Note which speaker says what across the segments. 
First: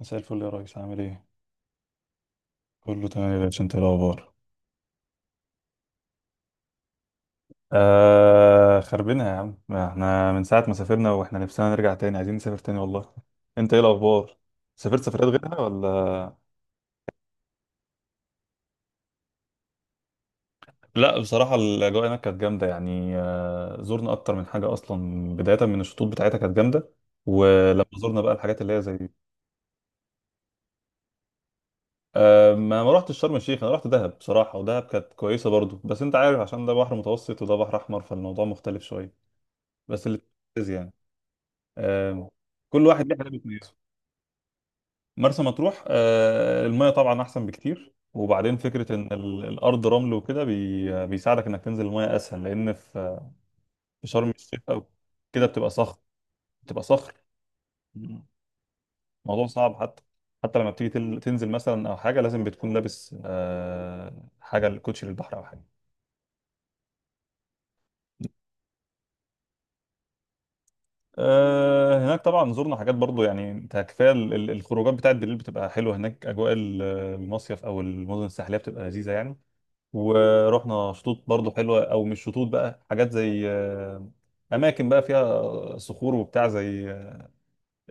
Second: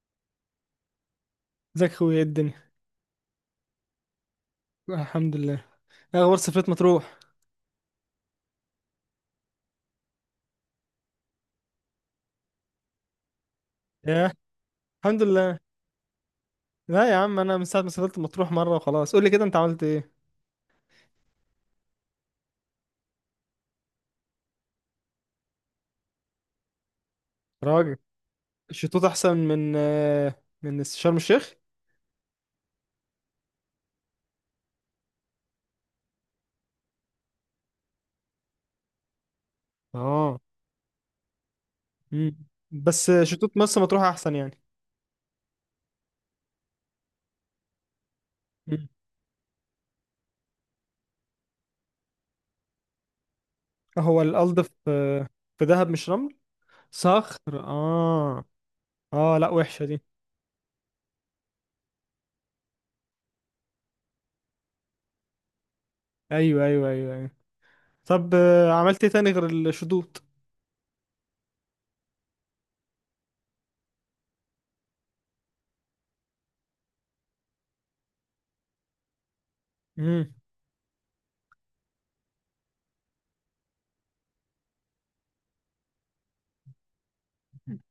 Speaker 1: مساء الفل يا ريس، عامل ايه؟
Speaker 2: ازيك اخويا، ايه الدنيا؟
Speaker 1: كله تمام يا باشا، انت ايه الاخبار؟
Speaker 2: الحمد لله. ايه اخبار سفرية مطروح؟
Speaker 1: خربنا يا عم، ما احنا من ساعة ما سافرنا واحنا نفسنا نرجع تاني، عايزين نسافر تاني والله. انت ايه
Speaker 2: ياه.
Speaker 1: الاخبار؟ سافرت
Speaker 2: الحمد
Speaker 1: سفرات
Speaker 2: لله.
Speaker 1: غيرها ولا؟
Speaker 2: لا يا عم، انا من ساعة ما سافرت مطروح مرة وخلاص. قول لي كده، انت عملت ايه؟
Speaker 1: لا بصراحة الأجواء هناك كانت جامدة، يعني زرنا أكتر من حاجة، أصلا بداية من الشطوط بتاعتها كانت جامدة. ولما
Speaker 2: راجل.
Speaker 1: زرنا بقى الحاجات اللي هي
Speaker 2: الشطوط
Speaker 1: زي
Speaker 2: احسن من شرم الشيخ.
Speaker 1: ما رحتش شرم الشيخ، أنا رحت دهب بصراحة. ودهب كانت كويسة برضو، بس أنت عارف عشان ده بحر متوسط وده بحر أحمر، فالموضوع مختلف شوية. بس اللي
Speaker 2: اه.
Speaker 1: يعني آه،
Speaker 2: مم.
Speaker 1: كل واحد
Speaker 2: بس
Speaker 1: ليه حاجه
Speaker 2: شطوط
Speaker 1: بتميزه.
Speaker 2: مرسى مطروح احسن يعني.
Speaker 1: مرسى مطروح الميه طبعا احسن بكتير، وبعدين
Speaker 2: مم.
Speaker 1: فكره ان الارض رمل وكده، بيساعدك انك تنزل الميه اسهل، لان في في
Speaker 2: هو
Speaker 1: شرم الشيخ
Speaker 2: الألض في...
Speaker 1: او كده
Speaker 2: في
Speaker 1: بتبقى
Speaker 2: دهب
Speaker 1: صخر،
Speaker 2: مش رمل.
Speaker 1: بتبقى صخر.
Speaker 2: صخر، اه. اه،
Speaker 1: الموضوع
Speaker 2: لا،
Speaker 1: صعب،
Speaker 2: وحشة دي.
Speaker 1: حتى لما بتيجي تنزل مثلا او حاجه لازم بتكون لابس حاجه الكوتشي للبحر او حاجه.
Speaker 2: ايوه، ايوه، ايوه، ايوه. طب، عملت ايه تاني غير الشطوط؟
Speaker 1: هناك طبعا زرنا حاجات برضو. يعني انت كفايه الخروجات بتاعت بالليل بتبقى حلوه هناك، اجواء المصيف او المدن الساحليه بتبقى لذيذه يعني. ورحنا شطوط برضو حلوه، او مش شطوط بقى، حاجات زي اماكن بقى فيها صخور وبتاع، زي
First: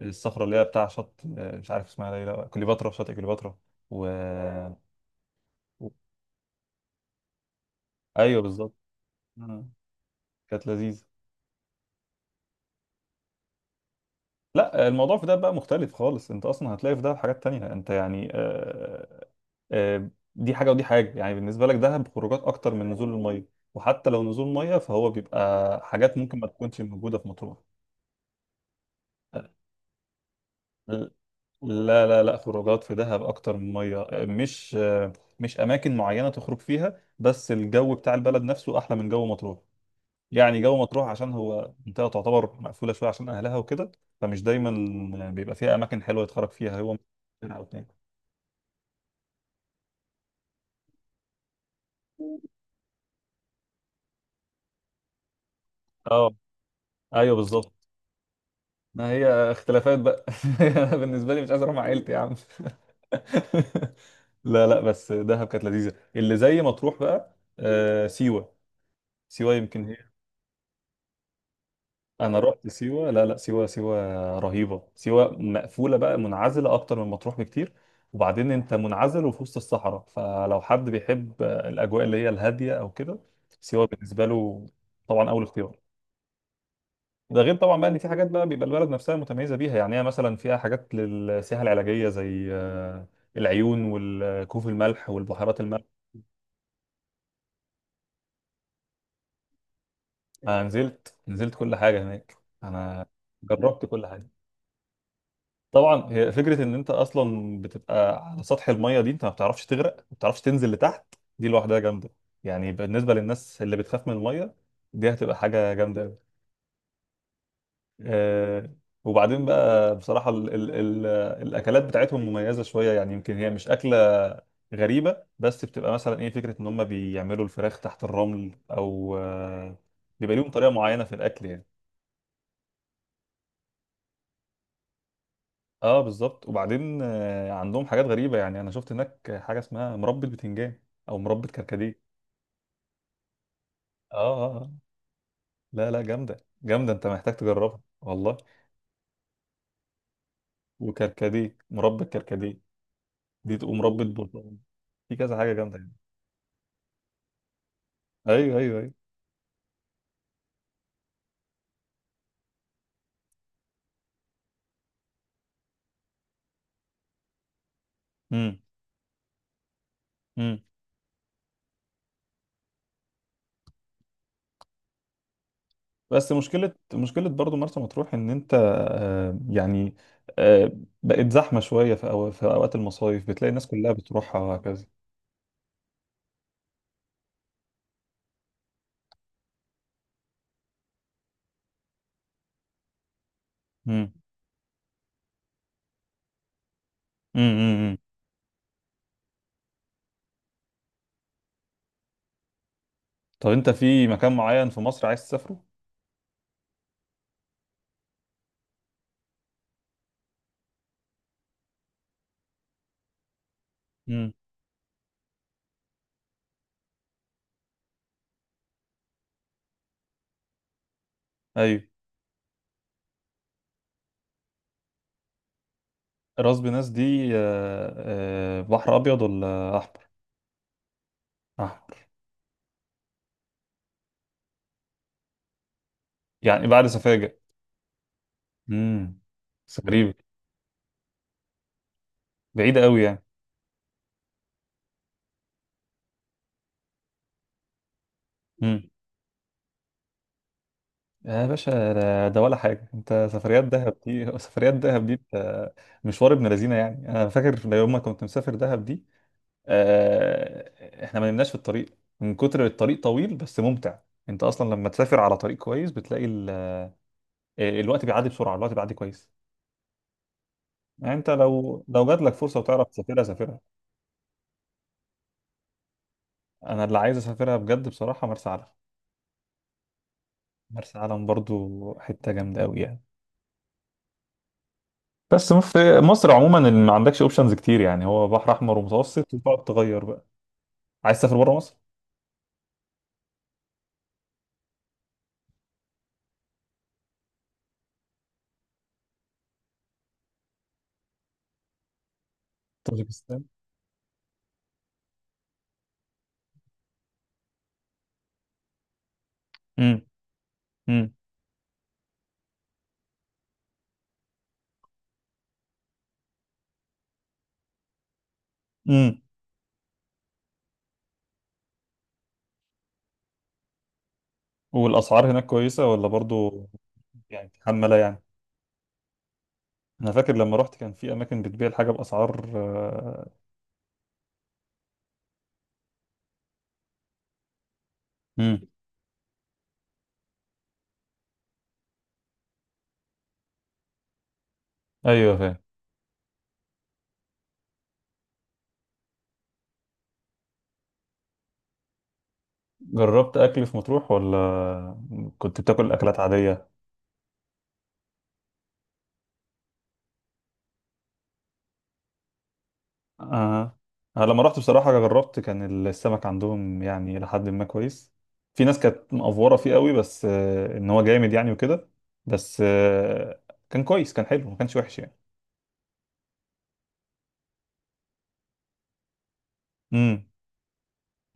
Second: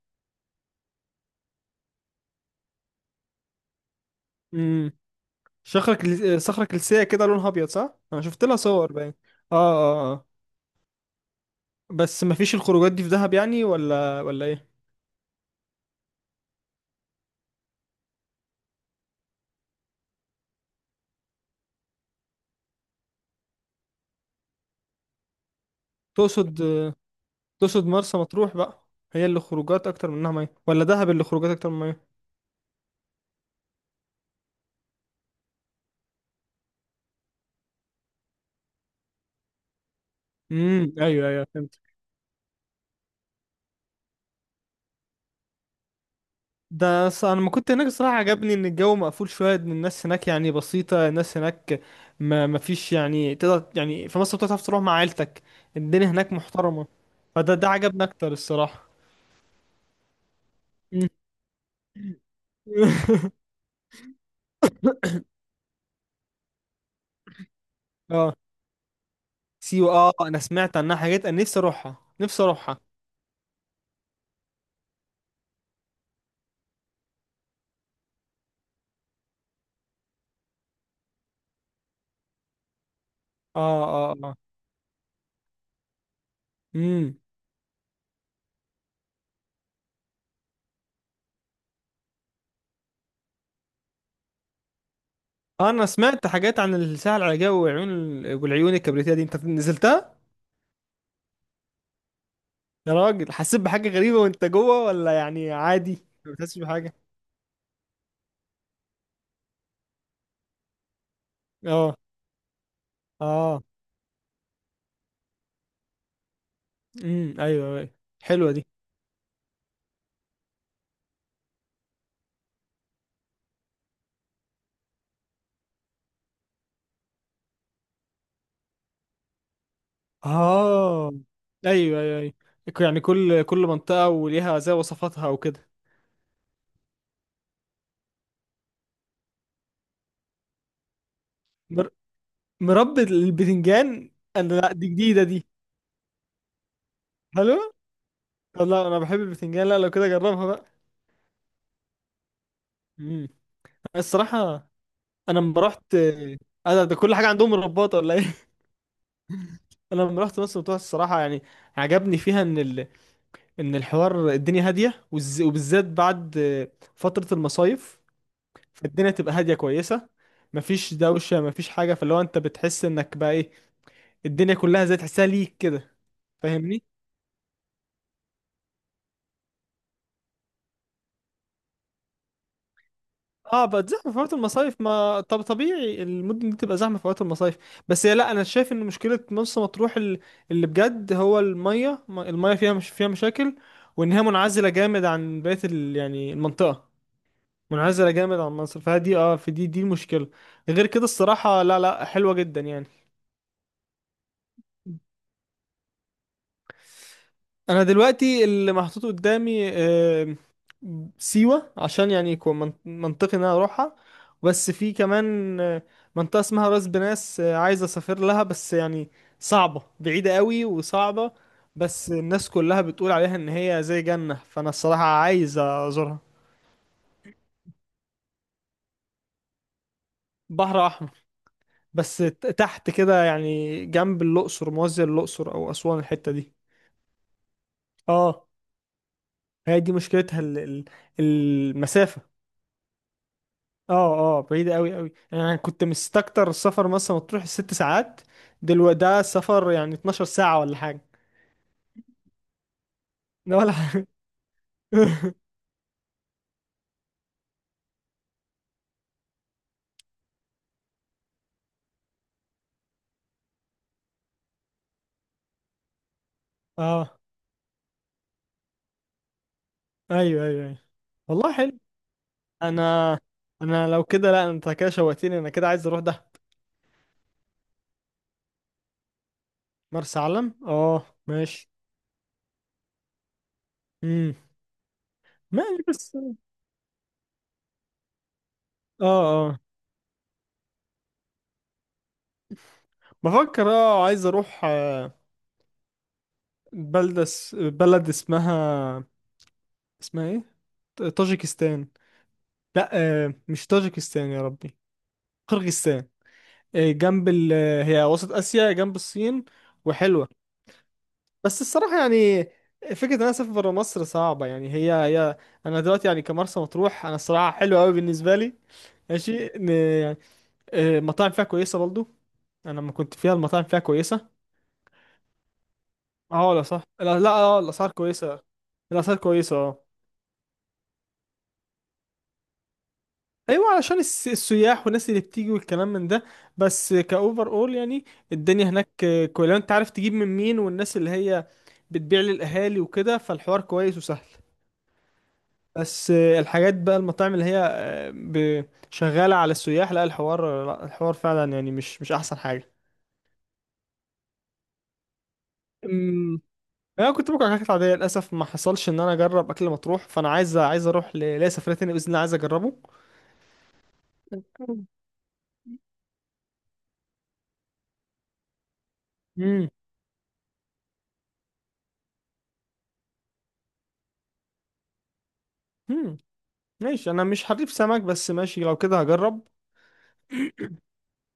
Speaker 1: الصخره اللي هي بتاع شط، مش عارف اسمها ايه، لا كليوباترا، شاطئ كليوباترا. و
Speaker 2: امم.
Speaker 1: و-
Speaker 2: صخرة كلسية كده، لونها أبيض، صح؟ أنا
Speaker 1: ايوه
Speaker 2: شفت لها
Speaker 1: بالظبط.
Speaker 2: صور باين. آه،
Speaker 1: آه،
Speaker 2: آه، آه.
Speaker 1: كانت لذيذه.
Speaker 2: بس مفيش الخروجات دي في دهب يعني، ولا إيه؟
Speaker 1: لا الموضوع في ده بقى مختلف خالص، انت اصلا هتلاقي في ده حاجات تانية، انت يعني آه، دي حاجه ودي حاجه، يعني بالنسبه لك دهب خروجات اكتر من نزول الميه، وحتى لو نزول ميه فهو بيبقى حاجات ممكن ما
Speaker 2: تقصد
Speaker 1: تكونش موجوده في مطروح.
Speaker 2: تقصد مرسى مطروح بقى. هي اللي خروجات أكتر منها مية ولا دهب اللي خروجات أكتر من
Speaker 1: لا
Speaker 2: مية؟
Speaker 1: لا لا، خروجات في دهب اكتر من ميه. مش اماكن معينه تخرج فيها، بس الجو بتاع البلد نفسه احلى من جو مطروح. يعني جو
Speaker 2: أمم،
Speaker 1: مطروح
Speaker 2: أيوه،
Speaker 1: عشان
Speaker 2: أيوه،
Speaker 1: هو
Speaker 2: فهمت.
Speaker 1: منطقه تعتبر مقفوله شويه عشان اهلها وكده، فمش دايما بيبقى فيها اماكن حلوه يتخرج فيها هو.
Speaker 2: أنا لما
Speaker 1: سنة او
Speaker 2: كنت
Speaker 1: اتنين.
Speaker 2: هناك الصراحة عجبني إن الجو مقفول شوية، إن الناس هناك يعني بسيطة، الناس هناك. ما مفيش يعني، تقدر يعني في مصر بتعرف تروح مع عيلتك. الدنيا
Speaker 1: اه،
Speaker 2: هناك محترمة.
Speaker 1: ايوه
Speaker 2: فده
Speaker 1: بالظبط.
Speaker 2: عجبني أكتر الصراحة.
Speaker 1: ما هي اختلافات بقى انا
Speaker 2: أمم.
Speaker 1: بالنسبه لي مش عايز اروح مع عيلتي يا عم لا لا، بس دهب كانت لذيذه، اللي زي ما تروح بقى
Speaker 2: آه،
Speaker 1: سيوه. سيوه
Speaker 2: سيوة.
Speaker 1: يمكن.
Speaker 2: اه، انا سمعت عنها حاجات، انا نفسي اروحها،
Speaker 1: انا
Speaker 2: نفسي
Speaker 1: رحت
Speaker 2: اروحها.
Speaker 1: سيوه. لا لا، سيوه سيوه رهيبه، سيوه مقفوله بقى، منعزله اكتر من مطروح بكتير. وبعدين انت منعزل وفي وسط الصحراء، فلو حد بيحب الاجواء اللي هي الهاديه او كده
Speaker 2: اه،
Speaker 1: سيوه
Speaker 2: اه،
Speaker 1: بالنسبه
Speaker 2: اه.
Speaker 1: له طبعا اول اختيار.
Speaker 2: امم.
Speaker 1: ده غير طبعا بقى ان في حاجات بقى بيبقى البلد نفسها متميزه بيها، يعني هي مثلا فيها حاجات للسياحه العلاجيه زي العيون والكهوف الملح والبحيرات الملح.
Speaker 2: انا سمعت حاجات عن الساحل العاجبي وعيون. والعيون الكبريتية دي، انت نزلتها؟
Speaker 1: انا نزلت نزلت كل حاجه هناك.
Speaker 2: يا
Speaker 1: انا
Speaker 2: راجل، حسيت
Speaker 1: جربت
Speaker 2: بحاجة
Speaker 1: كل
Speaker 2: غريبة
Speaker 1: حاجه.
Speaker 2: وانت جوه، ولا يعني عادي؟
Speaker 1: طبعا هي
Speaker 2: ما بتحسش
Speaker 1: فكره ان انت
Speaker 2: بحاجة.
Speaker 1: اصلا بتبقى على سطح الميه دي، انت ما بتعرفش تغرق، ما بتعرفش تنزل لتحت، دي لوحدها
Speaker 2: اه،
Speaker 1: جامده، يعني بالنسبه للناس
Speaker 2: اه.
Speaker 1: اللي بتخاف من الميه دي هتبقى حاجه جامده قوي.
Speaker 2: امم، ايوه، ايوه. حلوة دي.
Speaker 1: آه. وبعدين بقى بصراحه ال ال ال الاكلات بتاعتهم مميزه شويه، يعني يمكن هي مش اكله غريبه، بس بتبقى مثلا ايه، فكره ان هم بيعملوا الفراخ تحت الرمل، او بيبقى ليهم طريقه معينه
Speaker 2: اه،
Speaker 1: في الاكل يعني.
Speaker 2: ايوه، ايوه، ايوه. يعني كل منطقة وليها زي وصفاتها وكده.
Speaker 1: اه بالظبط. وبعدين عندهم حاجات غريبة، يعني انا شفت هناك حاجة اسمها مربى بتنجان او مربى
Speaker 2: مر...
Speaker 1: كركديه.
Speaker 2: مربى البتنجان.
Speaker 1: اه،
Speaker 2: انا، لا، دي جديدة دي.
Speaker 1: لا لا، جامدة جامدة، انت محتاج
Speaker 2: حلوة.
Speaker 1: تجربها والله.
Speaker 2: والله انا بحب البتنجان، لا لو كده جربها بقى.
Speaker 1: وكركديه، مربى كركديه،
Speaker 2: مم.
Speaker 1: دي تقوم مربى برتقال.
Speaker 2: الصراحة.
Speaker 1: في كذا
Speaker 2: أنا
Speaker 1: حاجة
Speaker 2: لما
Speaker 1: جامدة يعني.
Speaker 2: رحت. أنا ده كل حاجة عندهم رباطة، ولا إيه؟
Speaker 1: ايوه ايوه ايوه.
Speaker 2: أنا لما رحت مصر مطروح الصراحة يعني. عجبني فيها إن الحوار الدنيا هادية، وبالذات بعد فترة المصايف.
Speaker 1: امم.
Speaker 2: فالدنيا تبقى هادية كويسة.
Speaker 1: امم.
Speaker 2: مفيش دوشة، مفيش حاجة، فاللي هو أنت بتحس إنك بقى إيه. الدنيا كلها زي تحسها ليك كده.
Speaker 1: بس مشكلة
Speaker 2: فاهمني؟
Speaker 1: مشكلة برضو مرسى مطروح ان انت يعني آه، بقت زحمة شوية في في اوقات المصايف بتلاقي
Speaker 2: اه،
Speaker 1: الناس
Speaker 2: بقت
Speaker 1: كلها
Speaker 2: زحمه في وقت
Speaker 1: بتروحها
Speaker 2: المصايف،
Speaker 1: وهكذا.
Speaker 2: ما طب طبيعي المدن دي تبقى زحمه في وقت المصايف. بس هي لا، انا شايف ان مشكله مرسى مطروح اللي بجد هو الميه الميه فيها، مش فيها مشاكل. وان
Speaker 1: امم.
Speaker 2: هي منعزله جامد عن بقيه يعني المنطقه.
Speaker 1: امم. أمم.
Speaker 2: منعزله جامد عن مصر، فدي في دي المشكله. غير كده الصراحه، لا، لا، حلوه جدا يعني.
Speaker 1: طب انت في مكان معين في مصر عايز تسافره؟
Speaker 2: انا دلوقتي اللي محطوط قدامي سيوة، عشان يعني يكون منطقي ان انا اروحها.
Speaker 1: امم.
Speaker 2: بس في كمان منطقة اسمها راس بناس، عايز اسافر لها، بس يعني صعبة، بعيدة قوي وصعبة.
Speaker 1: ايوه.
Speaker 2: بس الناس كلها بتقول عليها ان هي زي جنة، فانا الصراحة عايز ازورها.
Speaker 1: راس بناس دي بحر ابيض ولا احمر؟
Speaker 2: بحر احمر.
Speaker 1: احمر.
Speaker 2: بس تحت كده يعني، جنب الاقصر، موازية الاقصر او اسوان الحتة دي.
Speaker 1: يعني بعد سفاجة.
Speaker 2: اه.
Speaker 1: امم. بس
Speaker 2: هي دي
Speaker 1: غريبة،
Speaker 2: مشكلتها المسافة.
Speaker 1: بعيدة قوي يعني.
Speaker 2: اه، اه، بعيدة قوي قوي، انا كنت مستكتر السفر مثلا مطروح الـ 6 ساعات.
Speaker 1: امم.
Speaker 2: دلوقتي ده سفر يعني 12 ساعة ولا حاجة.
Speaker 1: يا باشا ده ولا حاجة؟ انت
Speaker 2: ده
Speaker 1: سفريات
Speaker 2: ولا
Speaker 1: دهب
Speaker 2: حاجة.
Speaker 1: دي سفريات دهب دي انت مشوار ابن لذينة، يعني انا فاكر يوم ما كنت مسافر دهب دي احنا ما نمناش في الطريق من كتر الطريق طويل، بس ممتع. انت اصلا لما تسافر على طريق كويس بتلاقي
Speaker 2: اه،
Speaker 1: الوقت بيعدي بسرعة، الوقت بيعدي كويس.
Speaker 2: ايوه، ايوه، ايوه.
Speaker 1: يعني انت
Speaker 2: والله حلو.
Speaker 1: لو جات لك فرصة وتعرف
Speaker 2: انا
Speaker 1: تسافرها سافرها.
Speaker 2: انا لو كده، لا انت كده شوقتني، انا كده عايز اروح ده.
Speaker 1: انا اللي عايز اسافرها بجد بصراحه مرسى علم.
Speaker 2: مرسى علم،
Speaker 1: مرسى
Speaker 2: اه،
Speaker 1: علم برضو
Speaker 2: ماشي.
Speaker 1: حته جامده قوي يعني.
Speaker 2: امم.
Speaker 1: بس
Speaker 2: ماشي
Speaker 1: في
Speaker 2: بس.
Speaker 1: مصر عموما اللي ما عندكش اوبشنز كتير، يعني هو بحر احمر
Speaker 2: اه،
Speaker 1: ومتوسط
Speaker 2: اه.
Speaker 1: وتقعد تغير بقى. عايز تسافر بره مصر.
Speaker 2: بفكر عايز اروح، بلد اسمها، اسمها ايه؟ طاجيكستان. لا.
Speaker 1: طاجيكستان.
Speaker 2: مش طاجيكستان يا ربي. قرغيزستان. إيه، جنب ال. هي وسط آسيا جنب الصين.
Speaker 1: امم.
Speaker 2: وحلوة.
Speaker 1: امم.
Speaker 2: بس الصراحة يعني، فكرة إن أنا أسافر برا مصر صعبة يعني، هي. أنا دلوقتي يعني كمرسى مطروح، أنا الصراحة حلوة أوي بالنسبة لي.
Speaker 1: امم.
Speaker 2: ماشي يعني، المطاعم فيها كويسة برضو. أنا لما كنت فيها المطاعم فيها كويسة.
Speaker 1: والاسعار هناك كويسه ولا
Speaker 2: أه، لا،
Speaker 1: برضو؟
Speaker 2: صح، لا، لا،
Speaker 1: يعني
Speaker 2: الأسعار
Speaker 1: محمله يعني.
Speaker 2: كويسة. الأسعار كويسة، أه.
Speaker 1: انا فاكر لما رحت كان في اماكن بتبيع الحاجه باسعار.
Speaker 2: ايوه، علشان السياح والناس اللي بتيجي والكلام من ده. بس كاوفر اول يعني. الدنيا
Speaker 1: امم.
Speaker 2: هناك كويس لو انت عارف تجيب من مين والناس اللي هي بتبيع للاهالي وكده، فالحوار كويس وسهل.
Speaker 1: ايوه فاهم.
Speaker 2: بس الحاجات بقى المطاعم اللي هي شغاله على السياح، لا الحوار، لا الحوار فعلا يعني مش احسن حاجه.
Speaker 1: جربت اكل في مطروح ولا كنت بتاكل اكلات
Speaker 2: أمم.
Speaker 1: عاديه؟
Speaker 2: انا كنت باكل حاجات عاديه، للاسف ما حصلش ان انا اجرب اكل مطروح، فانا عايز اروح ليا سفريه تانية باذن الله، عايز اجربه.
Speaker 1: آه. أنا لما رحت بصراحة جربت، كان السمك عندهم يعني لحد ما كويس. في ناس كانت مقفورة
Speaker 2: امم،
Speaker 1: فيه قوي، بس إن هو جامد يعني وكده. بس كان كويس، كان حلو، ما كانش وحش يعني.
Speaker 2: امم. ماشي، انا مش حريف سمك، بس ماشي لو كده هجرب.
Speaker 1: امم.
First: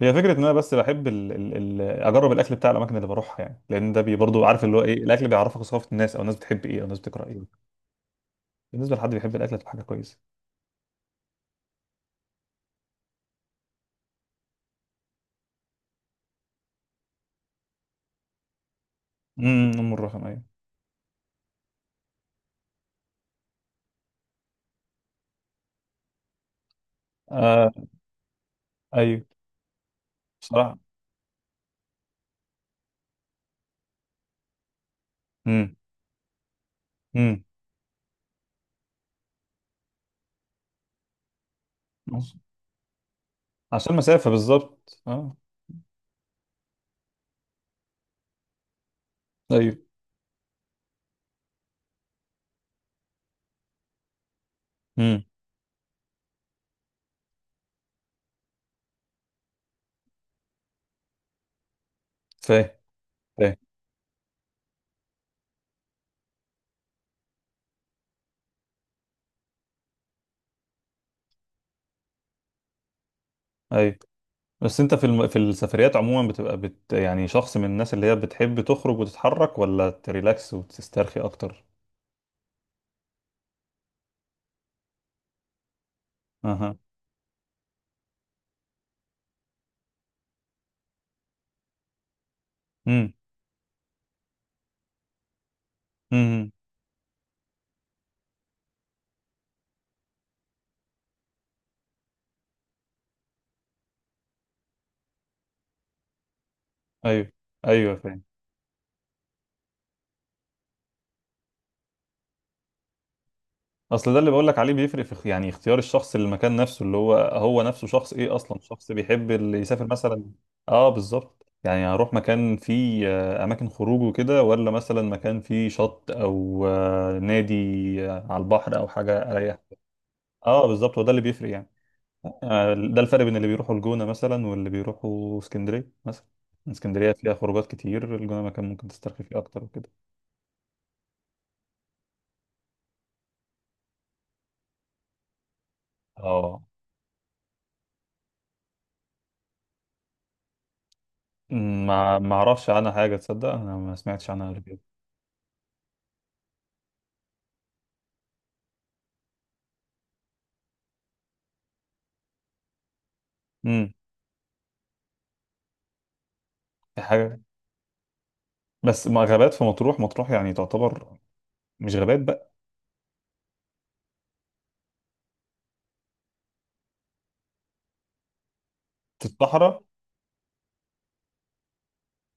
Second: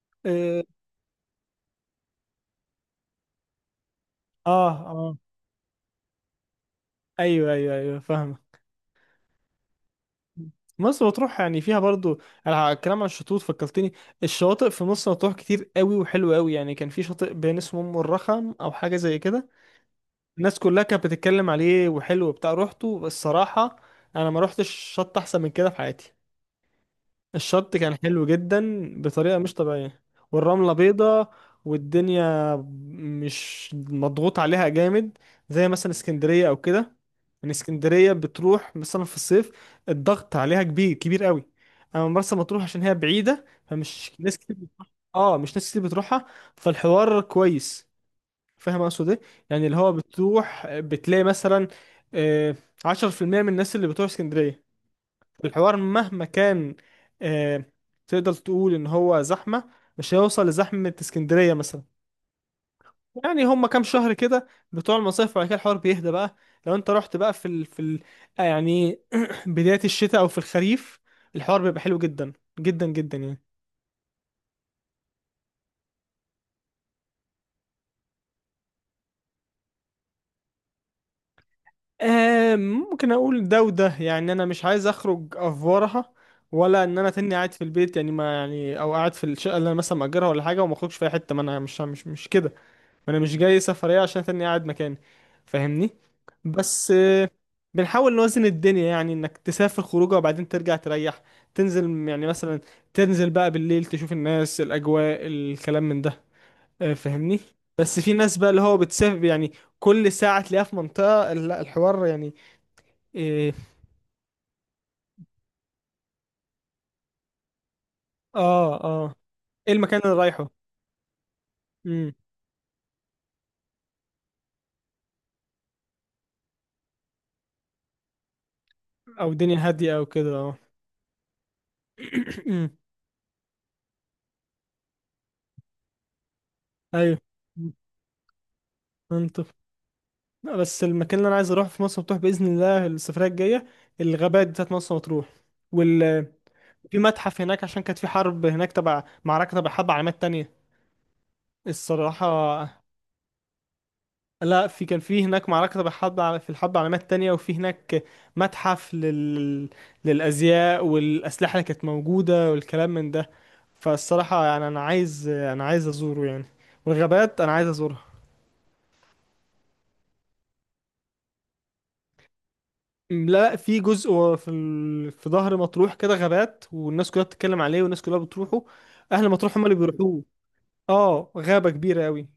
Speaker 1: هي فكرة إن أنا
Speaker 2: اه،
Speaker 1: بس بحب ال ال ال أجرب الأكل بتاع الأماكن اللي بروحها، يعني لأن ده بي برضه عارف اللي هو إيه،
Speaker 2: اه،
Speaker 1: الأكل بيعرفك ثقافة الناس، أو الناس بتحب إيه، أو الناس بتكره إيه.
Speaker 2: ايوه، ايوه، ايوه، فاهمه.
Speaker 1: بالنسبة لحد بيحب الأكل هتبقى حاجة كويسة.
Speaker 2: مرسى مطروح يعني فيها برضو. على الكلام عن الشطوط فكرتني. الشواطئ في مرسى مطروح كتير قوي وحلوه قوي يعني، كان في شاطئ بين اسمه ام الرخم او حاجه زي كده.
Speaker 1: امم. أم الرخم أيوه.
Speaker 2: الناس كلها كانت بتتكلم عليه وحلو بتاع روحته الصراحه. انا ما روحتش شط احسن من كده في حياتي.
Speaker 1: آه
Speaker 2: الشط كان حلو جدا
Speaker 1: أيوه.
Speaker 2: بطريقة مش طبيعية. والرملة
Speaker 1: بصراحة.
Speaker 2: بيضة. والدنيا مش مضغوط عليها جامد، زي
Speaker 1: امم.
Speaker 2: مثلا اسكندرية او كده.
Speaker 1: امم.
Speaker 2: ان اسكندرية بتروح مثلا في الصيف، الضغط عليها كبير كبير قوي. اما مرسى مطروح عشان هي بعيدة
Speaker 1: عشان
Speaker 2: فمش
Speaker 1: مسافة
Speaker 2: ناس كتير بتروح.
Speaker 1: بالظبط أه.
Speaker 2: اه، مش ناس كتير بتروحها. فالحوار كويس. فاهم اقصد ايه؟ يعني اللي
Speaker 1: أيوه.
Speaker 2: هو بتروح بتلاقي مثلا آه، 10% من الناس اللي بتروح اسكندرية.
Speaker 1: مم.
Speaker 2: الحوار مهما كان، آه، تقدر تقول ان هو زحمة، مش هيوصل لزحمة اسكندرية مثلا.
Speaker 1: فاهم.
Speaker 2: يعني
Speaker 1: فاهم.
Speaker 2: هما كام شهر كده بتوع المصيف وبعد كده الحوار بيهدى بقى. لو انت رحت بقى يعني بداية الشتاء او في الخريف، الحوار بيبقى حلو جدا، جدا جدا يعني.
Speaker 1: ايوه. بس انت في في السفريات عموما بتبقى يعني شخص من الناس اللي هي بتحب تخرج وتتحرك، ولا تريلاكس وتسترخي اكتر؟
Speaker 2: آه، ممكن اقول ده وده يعني، انا مش عايز اخرج افورها.
Speaker 1: اها.
Speaker 2: ولا ان انا تاني قاعد في البيت يعني، ما يعني او قاعد في الشقه اللي انا مثلا مأجرها ولا حاجه وما اخرجش في اي حته، ما انا مش كده. ما
Speaker 1: امم.
Speaker 2: انا مش جاي سفرية عشان تاني قاعد مكاني. فاهمني؟
Speaker 1: امم.
Speaker 2: بس بنحاول نوازن الدنيا يعني، انك تسافر خروجه وبعدين ترجع تريح. تنزل يعني مثلا، تنزل بقى بالليل تشوف الناس، الاجواء، الكلام من ده.
Speaker 1: ايوه
Speaker 2: فاهمني؟
Speaker 1: ايوه
Speaker 2: بس في
Speaker 1: فاهم.
Speaker 2: ناس بقى اللي هو بتسافر يعني كل ساعة تلاقيها في منطقة، لا الحوار يعني إيه.
Speaker 1: اصل ده اللي بقول لك عليه بيفرق في يعني اختيار الشخص للمكان نفسه، اللي هو هو نفسه شخص ايه اصلا،
Speaker 2: اه،
Speaker 1: شخص
Speaker 2: اه.
Speaker 1: بيحب اللي
Speaker 2: ايه
Speaker 1: يسافر
Speaker 2: المكان اللي
Speaker 1: مثلا.
Speaker 2: رايحه.
Speaker 1: اه بالظبط. يعني هروح
Speaker 2: امم.
Speaker 1: مكان فيه اماكن خروج وكده، ولا مثلا مكان فيه شط او نادي على البحر او حاجه
Speaker 2: او
Speaker 1: اريح.
Speaker 2: دنيا هادية او كده، اه.
Speaker 1: اه بالظبط هو ده اللي بيفرق يعني.
Speaker 2: أمم.
Speaker 1: ده الفرق بين اللي بيروحوا الجونة مثلا واللي بيروحوا اسكندرية مثلا. اسكندرية
Speaker 2: ايوه.
Speaker 1: فيها خروجات كتير، الجونة مكان ممكن تسترخي فيه
Speaker 2: منطق.
Speaker 1: أكتر وكده.
Speaker 2: لا بس المكان اللي انا عايز اروحه في مرسى مطروح باذن الله السفريه الجايه، الغابات بتاعت مرسى مطروح. وال.
Speaker 1: اه.
Speaker 2: في متحف هناك عشان كانت في حرب هناك، تبع معركه تبع حرب عالمات تانية.
Speaker 1: أمم. ما أعرفش
Speaker 2: الصراحه.
Speaker 1: عنها حاجة تصدق، أنا ما سمعتش عنها قبل
Speaker 2: لا
Speaker 1: كده.
Speaker 2: في كان في هناك معركه تبع حرب في الحرب العالمات التانية، وفي هناك متحف للازياء والاسلحه اللي كانت موجوده والكلام من ده.
Speaker 1: أمم.
Speaker 2: فالصراحه يعني انا عايز ازوره يعني.
Speaker 1: في حاجة.
Speaker 2: والغابات انا عايز ازورها.
Speaker 1: بس ما غابات في مطروح، مطروح يعني تعتبر مش غابات بقى.
Speaker 2: لا، لا، في جزء في ظهر مطروح كده غابات، والناس كلها بتتكلم عليه، والناس كلها بتروحه.
Speaker 1: في
Speaker 2: اهل مطروح هم اللي
Speaker 1: الصحراء.
Speaker 2: بيروحوه. اه، غابة كبيرة قوي.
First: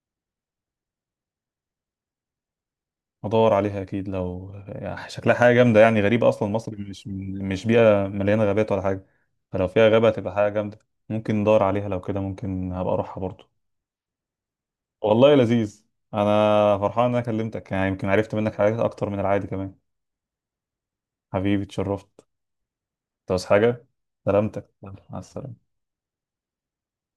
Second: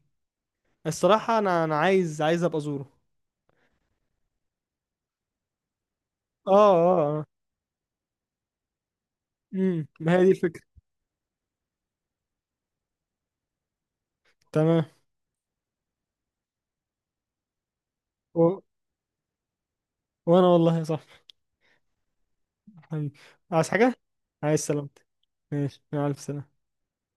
Speaker 2: الصراحة، انا عايز ابقى ازوره.
Speaker 1: هدور عليها أكيد، لو يعني شكلها حاجة جامدة يعني غريبة. أصلا
Speaker 2: اه،
Speaker 1: مصر
Speaker 2: اه،
Speaker 1: مش
Speaker 2: اه.
Speaker 1: مش بيئة مليانة غابات ولا حاجة، فلو
Speaker 2: امم.
Speaker 1: فيها غابة
Speaker 2: ما هي دي
Speaker 1: هتبقى حاجة
Speaker 2: الفكرة.
Speaker 1: جامدة. ممكن ندور عليها، لو كده ممكن هبقى أروحها برضو.
Speaker 2: تمام.
Speaker 1: والله لذيذ. انا فرحان ان انا كلمتك، يعني يمكن عرفت منك
Speaker 2: و...
Speaker 1: حاجات اكتر من العادي كمان.
Speaker 2: وانا والله يا صاحبي.
Speaker 1: حبيبي اتشرفت.
Speaker 2: حبيبي.
Speaker 1: انت عاوز
Speaker 2: عايز
Speaker 1: حاجه؟
Speaker 2: حاجة؟ عايز
Speaker 1: سلامتك يلا،
Speaker 2: سلامتك.
Speaker 1: مع السلامه.
Speaker 2: ماشي، مع الف سلامة.